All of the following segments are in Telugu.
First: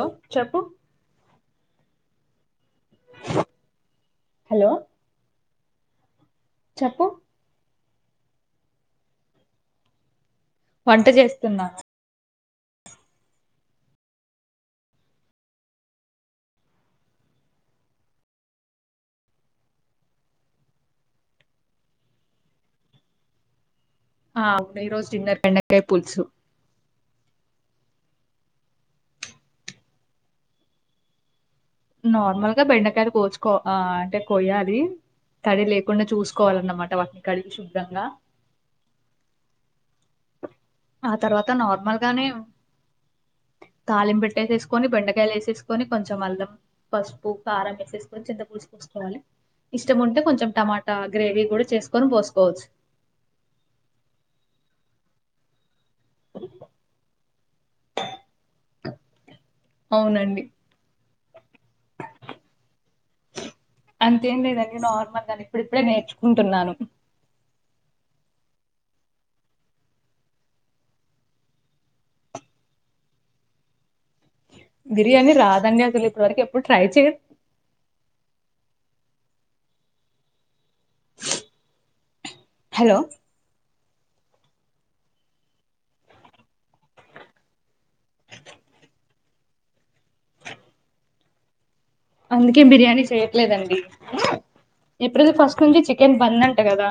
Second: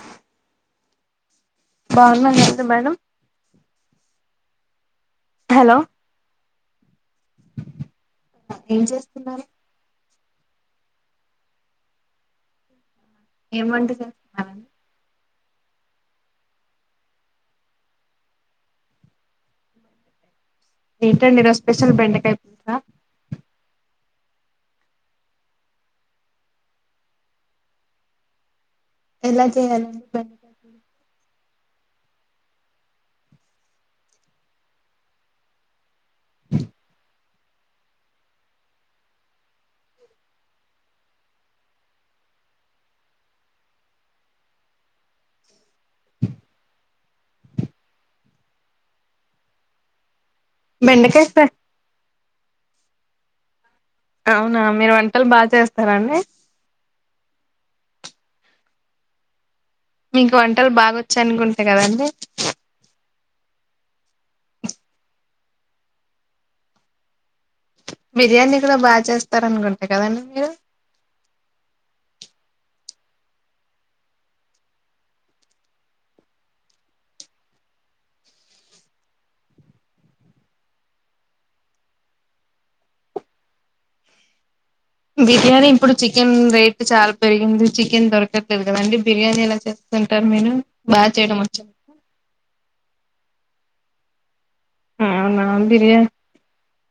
హలో చెప్పు బాగున్నా లో మేడం హలో హలో చెప్పు ఏం చేస్తున్నారు వంట చేస్తున్నాను ఏం వంట చేస్తున్నారు మామ్ ఏంటండీ ఈరోజు స్పెషల్ బెండకాయ పులుసా. ఆ అవును ఈ రోజు డిన్నర్ బెండకాయ పులుసుు. ఎలా చేయాలండి బెండకాయ పులు నార్మల్గా బెండకాయలు కోచుకో ఆ అంటే కోయాలి తడి లేకుండా చూసుకోవాలన్నమాట వాటిని కడిగి శుద్ధంగా ఆ తర్వాత నార్మల్ గానే తళిం పెెట్ట వేసేసుకొని బెండకాయలు వేసేసుకొని కొంచెం అల్లం పసుపు కారం వేసేసుకొని చింత పూడిసుకసుకోవాలి ఇష్టం ఉంటే కొంచెం కొంచెం టమాటా బెండకాయ గ్రేవీ ఫ్రై కూడా చేసుకొని పోసుకోవచ్చు అవునా మీరు వంటలు బాగా చేస్త స్తరన్నడి మీకు అవునండి వంటలు బాగాొ చనుగుంటా కదండి అంతేం లేదండి నార్మల్గాని ఇప్పుడిప్పుడే నేర్చుకుంటున్నాను బిర్యానీ కూడా బాగా చేస్తారనుకుంటే కదండి మీరు బిర్యానీ రాధన్య అసలు ఇప్పుడువరకు ఎప్పుడు ట్రై చేదు హలో బిర్యానీ ఇప్పుడు చికెన్ రేట్ చాలా పెరిగింది చికెన్ దొరకట్లేదు కదండి బిర్యానీ ఎలా చేస్తుంటారు నేను బాగా చేయడం వచ్చాంది అందుకే బిర్యానీ చేయట్లేదండి ఎప్పుడుదు అవునా ఫస్ట్ నుంచంచి చికెన్ పందండి కదా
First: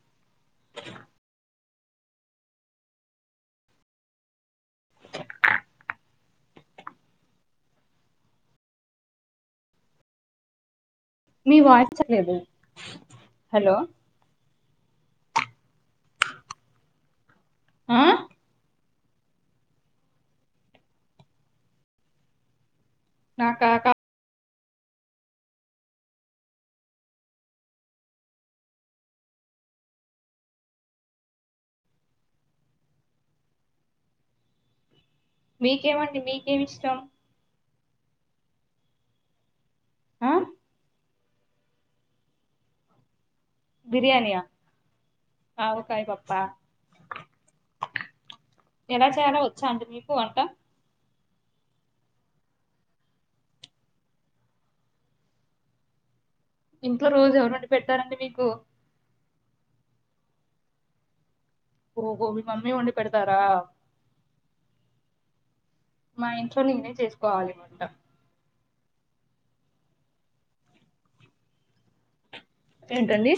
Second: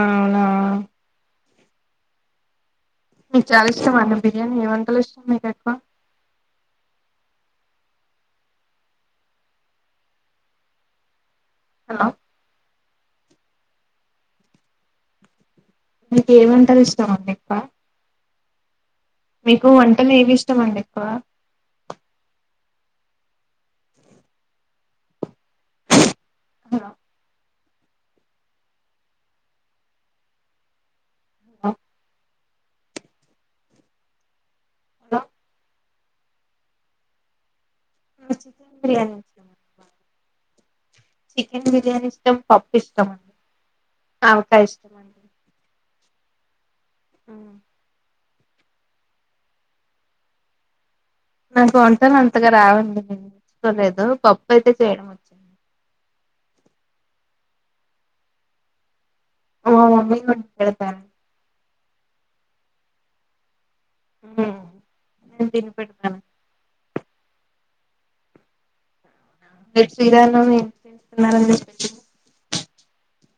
అవునావు మీకు చాలా ఇష్టం అన్న బిర్యానీ ఏ వందలు ఇష్టం మీకు ఎక్కువ మీ హలో వాచ్చలేదు హలో మీకు ఏమంటారు ఇస్తామండి ఎప్ప ఆ మీకు వంటలు ఏవి ఇష్టమ అండి ఎక్కువ నాకా హ ఆ హద మీకేమండి మీకేమి ఇష్టం చికెన్ బిర్యానీ ఆహ్. చికెన్ బిర్యానీ ఇష్టం. పప్పు ఇష్టం. బిర్యానియా, ఆవకాయ ఇష్టం ఆవకాయ. ఆవకాయ పప్పా. ఉమ్ ఎలా చేయాలో వచ్చా అండి మీకు వంట. నాకు వంటలు అంతగా రావండి. నేను నేరుచుకోలేదు పప్పు అయితే చేయడం వచ్చు. ఇంట్లో రోజు ఎవరు వండి పెడతారు అండి మీకు. మా మమ్మీ వండి పెడుతుంది. ఓహో మీ మమ్మీ వండి పెడతారా. ఉమ్ మా ఇంట్లో నేనే చేస్త. కాలి వంట. రేపు శ్రీరామనవమి నవమి. ఏంటండి.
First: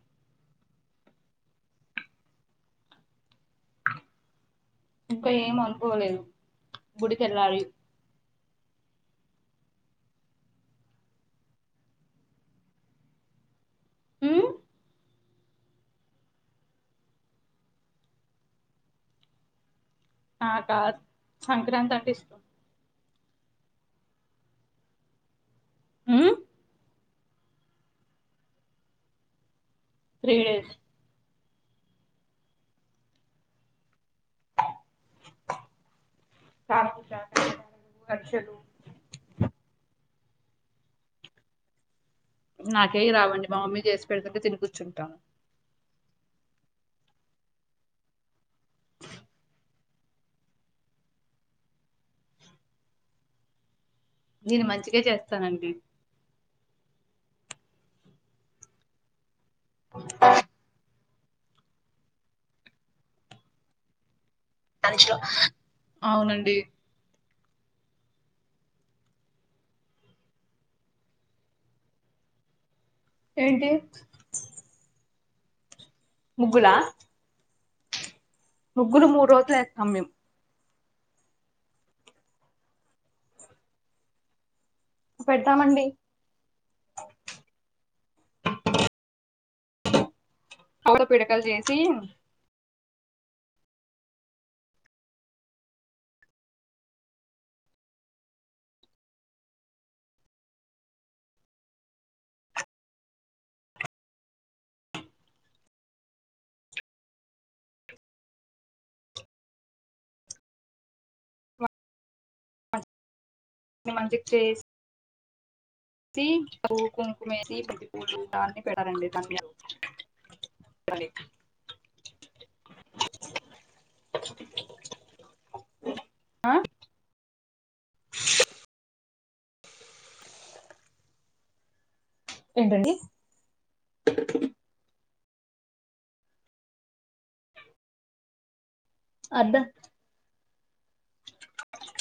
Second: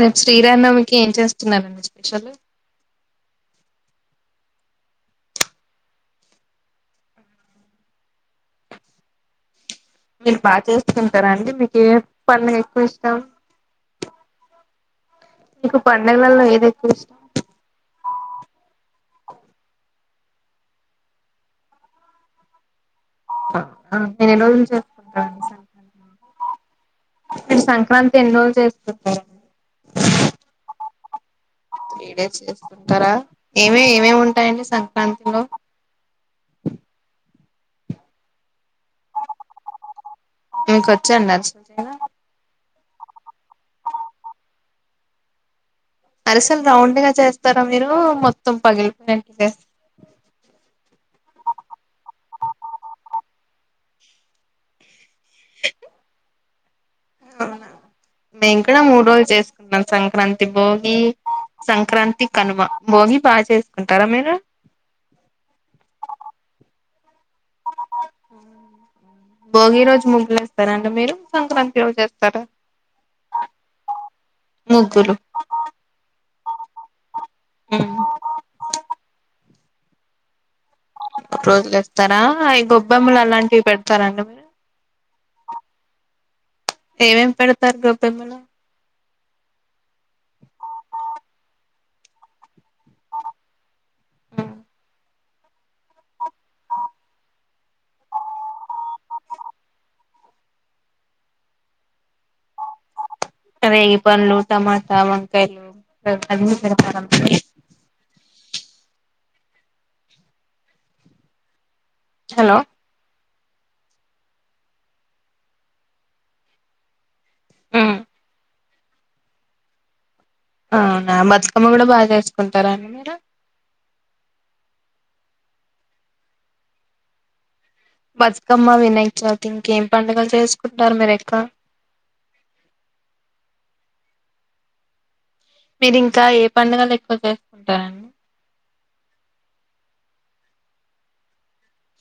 రేపు శ్రీరామనవమికి ఏం చేస్తున్నానండి స్పెషల్. ఇంకా ఏమనుకోలేదు గుడికి వెళ్ళాలి. మీరు బాగా చేసుకుంటారా అండి. మీకు ఏ పండుగ ఎక్కువ ఇష్టం. ఉమ్. మీకు పండగలలో ఏది ఎక్కువ ఇష్టం. నాకా సంక్రాంతి అంటే ఇష్టం. నేను రోజు చేసుకుంటా తెలుసా. ఉమ్. మీరు సంక్రాంతి ఎన్ని రోజులు చేసుకుంటారండి. Three days. త్రీ డేస్ చేసుంటారా ఏమేం. ఏమేం ఉంటాయండి సంక్రాంతిలో. లక్షలు. మీకు వచ్చాయ లక్షలు. నాకేవీ రావండి మా మమ్మీ చేసి పెడుతుంటే తిని కూర్చుంటా. అరిసెలు రౌండ్ గా చేస్తారా మీరు మొత్తం పగిలిపోయినట్లు చేస్తారా. నేను మంచిగా చేస్తానండి. అవునా మేము కూడ మూడు రోజులు చేసు. మా సంక్రాంతి, భోగి. సంక్రాంతి, కనుమ, భోగి బాగా చేసుకుంటారా మీరు. అవునండి. భోగి రోజు ముగ్గులు వస్తారండి. మీరు సంక్రాంతి రోజు వేస్తారా. ఏంటి. ముగ్గులు ముగ్గులా. ఆహ్ ముగ్గులు మూడు రోజులు వేస్తాం మేము. రోజులేస్తారా అవి గొబ్బెమ్మలు అలాంటివి పెడతారండి మీరు. పెడతామండి ఏమేం పెడతారు గొబ్బెమ్మలు. ఆవు తో పిడకలు చేసి. అదే పండ్ళు టమాటా వంకాయలు ఆ అని అదికారం [unintelligible] హలో నా మంచికి చేస్ కి పవ్వు కుంకుమేసి పెద్ద్ద పూలు దాన్ని పెట్టండి దానిమీద. అవునా బతుకమ్మ కూడా బాగా చేసుకుంటారా అండి మీరు? ఆ బతుకమ్మ వినాయక చౌత్ ఇంకేం పండుగలు చేసుకుంటారు మీర్ ఎక్కవ? ఏంటండి? మీరు ఇంకా ఏ పడుగలు ఎక్కువ చేసుకుంటారండి? అదా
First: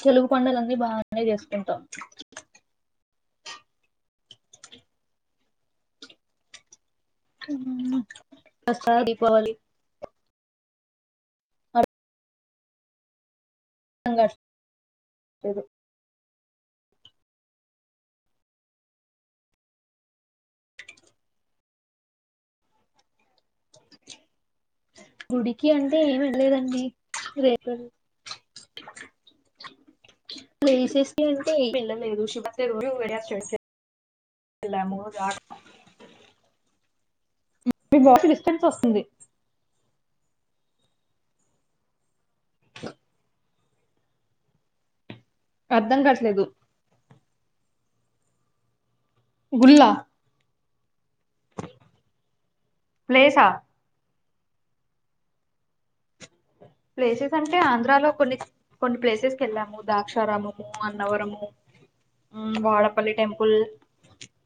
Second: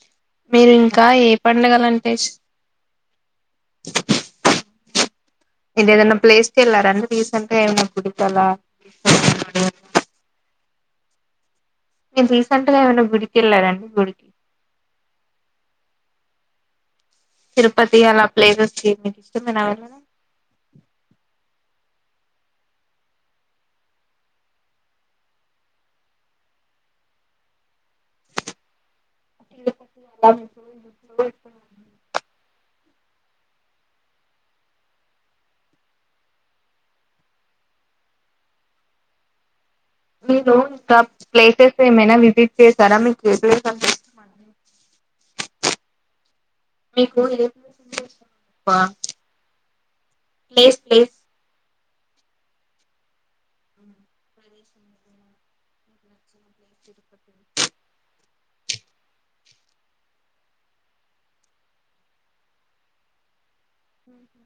తెలుగు మీరు పండలన్నీ ఇంకా బాగానే ఏ చేసుకుంటాం. పండుగలు అంటే ఇష్ మీర్ ఇదేదన్నానా ప్లేస్ ఎలరాండి? ఉమ్ దసరా, దీపావళి. మీర్ రీసెంట్ గా ఏమన్నా గుడి వెళ్లారండి సంఘ గుడికి? తిరుపతి అలా ప్లేసెస్ కి మీకు ఇష్టమేనా వెళదాం? గుడికి అంటే ఏమి వెళ్లలేదండి రేప్వేల్ ప్లేస్ కి అంటే ఏం వెళ్ళలేదు లేదు శుభ [unintelligible] వెల్లము [unintelligible] మీ వాయిస్ డిస్టర్బెన్స్ వస్తుంది. మీ లోన్ క ప్లేసెస్ ఏమైనా మీర్ విసిట్ చేశారా మీ కూతురు [unintelligible] అర్ధం కట్లేదు మీకు ఏ ప్లేస్ అంటే ఇష్టమబ్బ? గుల్లా ప్లేస్ ప్లేస్ ప్లేసా ప్లేసెస్ అంటే ఆంధ్రాలో కొన్ని కొన్ని ప్లేసెస్ కి వెళ్ళాము దాక్షారాముము, అన్నవరము, ఉమ్ వాడపల్లి టెంపుల్. ఉమ్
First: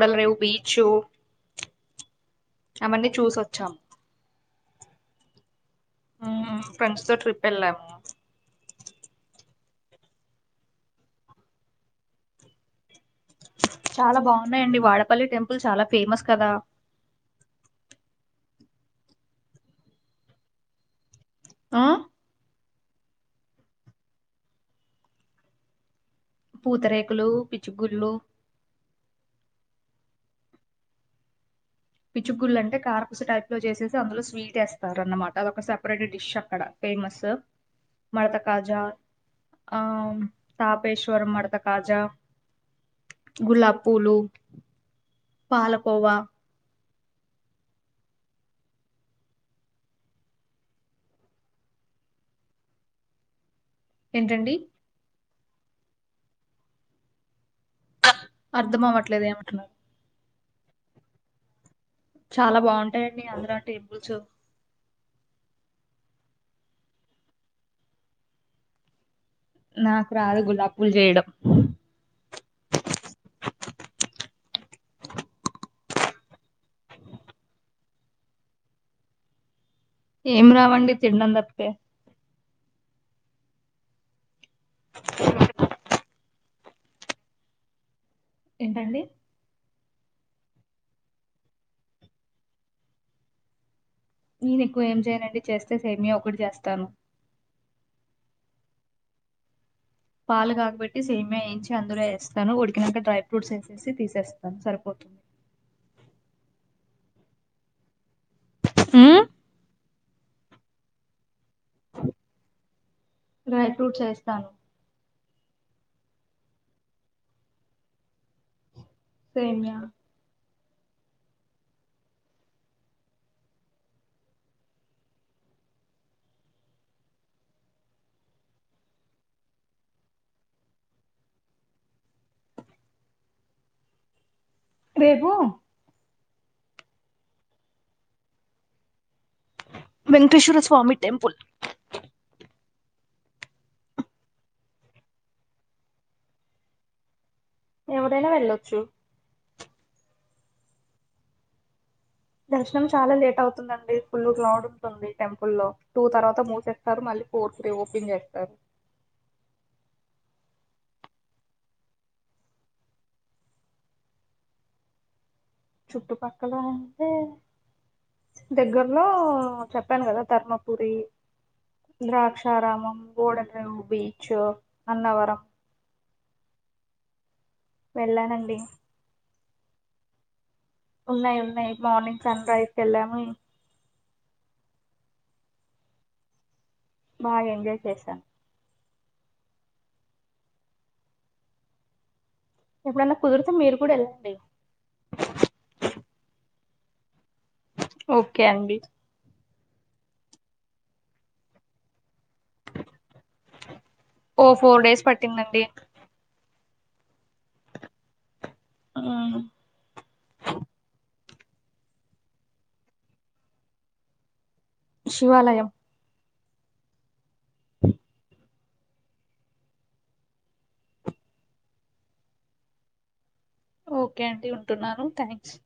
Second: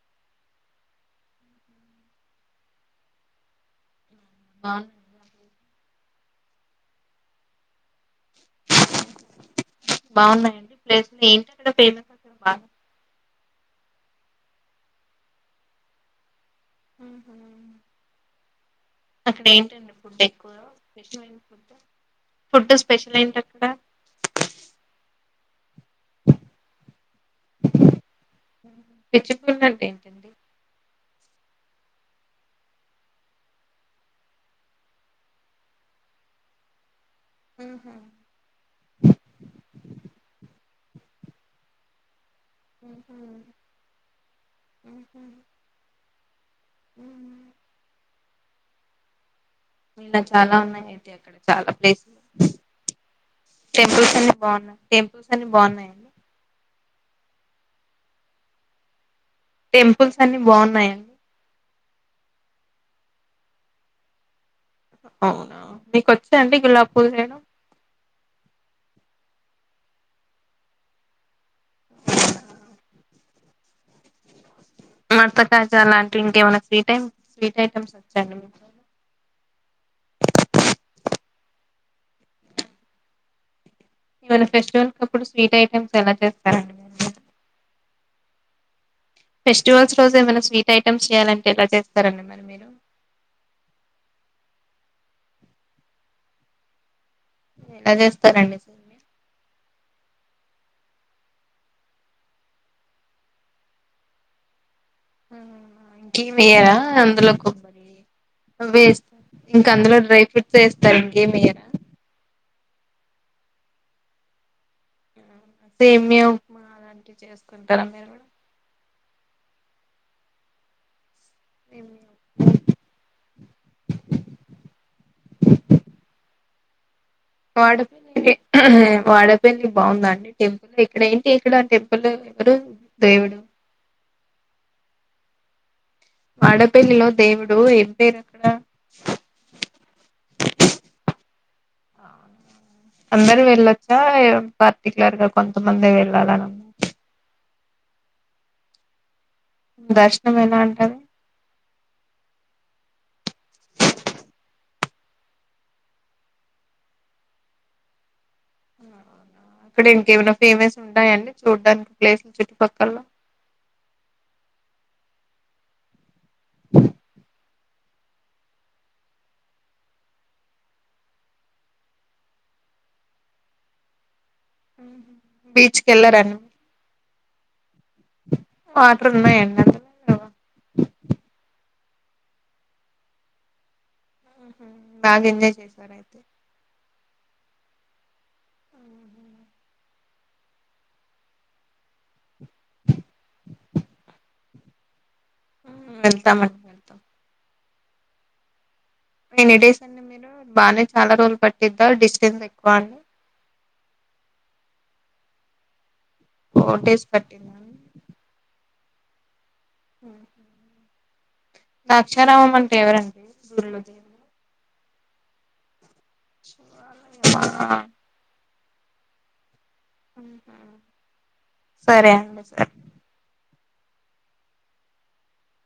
వల్రేవు బీచ్ అవన్నీ చూసివచాం మా ఉమ్ ఫ్రెండ్స్ తో ట్రిప్ వెళ్ళవా? బాగున్నాయండి ప్లేసు ఏంటి అక్కడ ఫేమస్ అక్కడ బాగా చాలా బాగున్నాయండి వాడపల్లి టెంపుల్ చాలా ఫేమస్ కదా. ఉహు అక్కడ ఏంటండి ఫుడ్ ఎక్కువ విషయం ఏంటి? ఆ ఫుడ్ స్పెషల్ ఏంటి అక్కడ? పూతరేకులు, పిచ్చుగుళ్ళు పిచ్చుగుళ్ళంటే ఏంటండి పిచ్చుగుళ్ళంటే కారపుస టైప్ లో చేసేసి అందులో స్వీట్ వేస్తారు అన్నమాట ఒక సెపరేట్ డిష్ అక్కడ ఫేమస్ హెలో మడత కాజ ఆ తాపేష్వరం మడత కాజ గులాబ్ పూలు, పాలకోవ ఉహు మీల చాలా ఉన్నాయి అయితే అక్కడ చాలా ప్లేస్ టెంపుల్సన్ని ఏంటండి బాగున్నాయి టెంప్ చూసాను బాగున్నాయండి అ అర్ధమవట్ అట్ల దేమంటన టెంపుల్స్ అన్ని బావున్నయండి. ఛాల బాగుంటాయండి అందరు ఆ టేబుల్సు అవునా మీకొచ్చా అండి గులాప్పూల్ చేయడం నాకు రాదు గులాప్పూలు చేయడం మడతకాజా లాంటివి ఇంకేమైనా ఫ్రీ టైమ్ స్వీట్ ఐటెమ్స్ వచ్చా అండి ఏం రావండి తిండం తప్పితె ఇవళె రెస్ట్ గా ఉన్నప్పుడు స్వీట్ ఐటమ్స్ ఎమైన చేస్తా కదండి మేమ ఏంటండి స్టోర్స్ ఫ్లోజ్ రోజు ఏమైనా స్వీట్ ఐటమ్స్ చేయాలంటే ఎట్ల చేస్తారండి మరి మీరు నేను ఎక్కువ ఏం చేయనండి చేస్తే సేమియ ఒక్కటి చేస్తాను ఎట్జెస్తారండి సేమియా పాలు కాకబెట్టి సేమియ వేయించి అందులో వేస్తాను ఉడికినాక డ్రై ఫ్రూట్స్ వేసేసి తీసేస్తాను సరిపోతు ఇంకేమి వేయరా అందులో కొబ్బరి వేస్ ఇంక అందులో డ్రై ఫ్రూట్ చేస్తారు ఏం వేయరా డ్రై ఫ్రూట్స్ వేస్తాను సేమ్య ఉప్మా అలాంటివి చేస్తుంటార మీరు కూడా సేమ్య ఏ వాడపిల్లి హ వాడపిల్లి బాగుందా అండి టెంపుల్ ఇక్కడ ఏంటి ఇక్కడ టెంపుల్ ఎవరు దేవుడు రేపు ఆడ పెల్లిలో దేవుడు ఎండేరు అక్కడ వెంక్టేశ్వర స్వామి టెంపుల్ అందరు వెళ్ళొచ్చా పర్టికులర్ గ కొంతమందె వెళ్ళాలన ఎవరైనా వెల్లోచ్చు దర్శనం ఎలా ఉంటది దర్శనం చాలా లేట్ అవుతుందండి ఫుల్ గ్లౌడ్ ఉంటుంది టెంపుల్లో టూ తర్వాత మూసేస్తారు మళ్ళీ ఫోర్ త్రీ ఓపెన్ చేస్తారు ఇక్కడ ఇంకేమైనా ఫేమెస్ ఉంటాయండి చూడ్డానికి ప్లేసులు చుట్టు పక్కల్లో చుట్టు పక్క క్కలా అంతే దగ్గరలో చెప్పాను కదా తర్మపుూరి ద్రాక్షారామం గోడెండర ఉబి బీచ్ కలారన్న వెళ్ళానండి మాత్ర ఉన్నా ఎన్న ఉన్నాయి ఉన్నాయి మార్నింగ్ సన్ రైజ్కి వెళ్ళాము బాగా ఎంజాయ్ చేసారు అయితే బాగా ఎంజాయ్ చేశాను ఎప్పుడన్నా కుదిరితే మీరు కూడా వెళ్ళండి మళ్తా మ మత ఓకే అండి నన్ ఇడేస్ అండి మీరు బాగానే చాలా రోజులు పట్టిద్దా డిస్టెన్స్ ఎక్కువ అండి ఓ ఫోర్ డేస్ పట్టిందండి ఫోటేస్ పట్టింద ఆ దాక్షారామం అంటే ఎవరండి శివాలయం సరే అండి సరే ఓకే అండి ఉంటున్నాను థ్యాంక్స్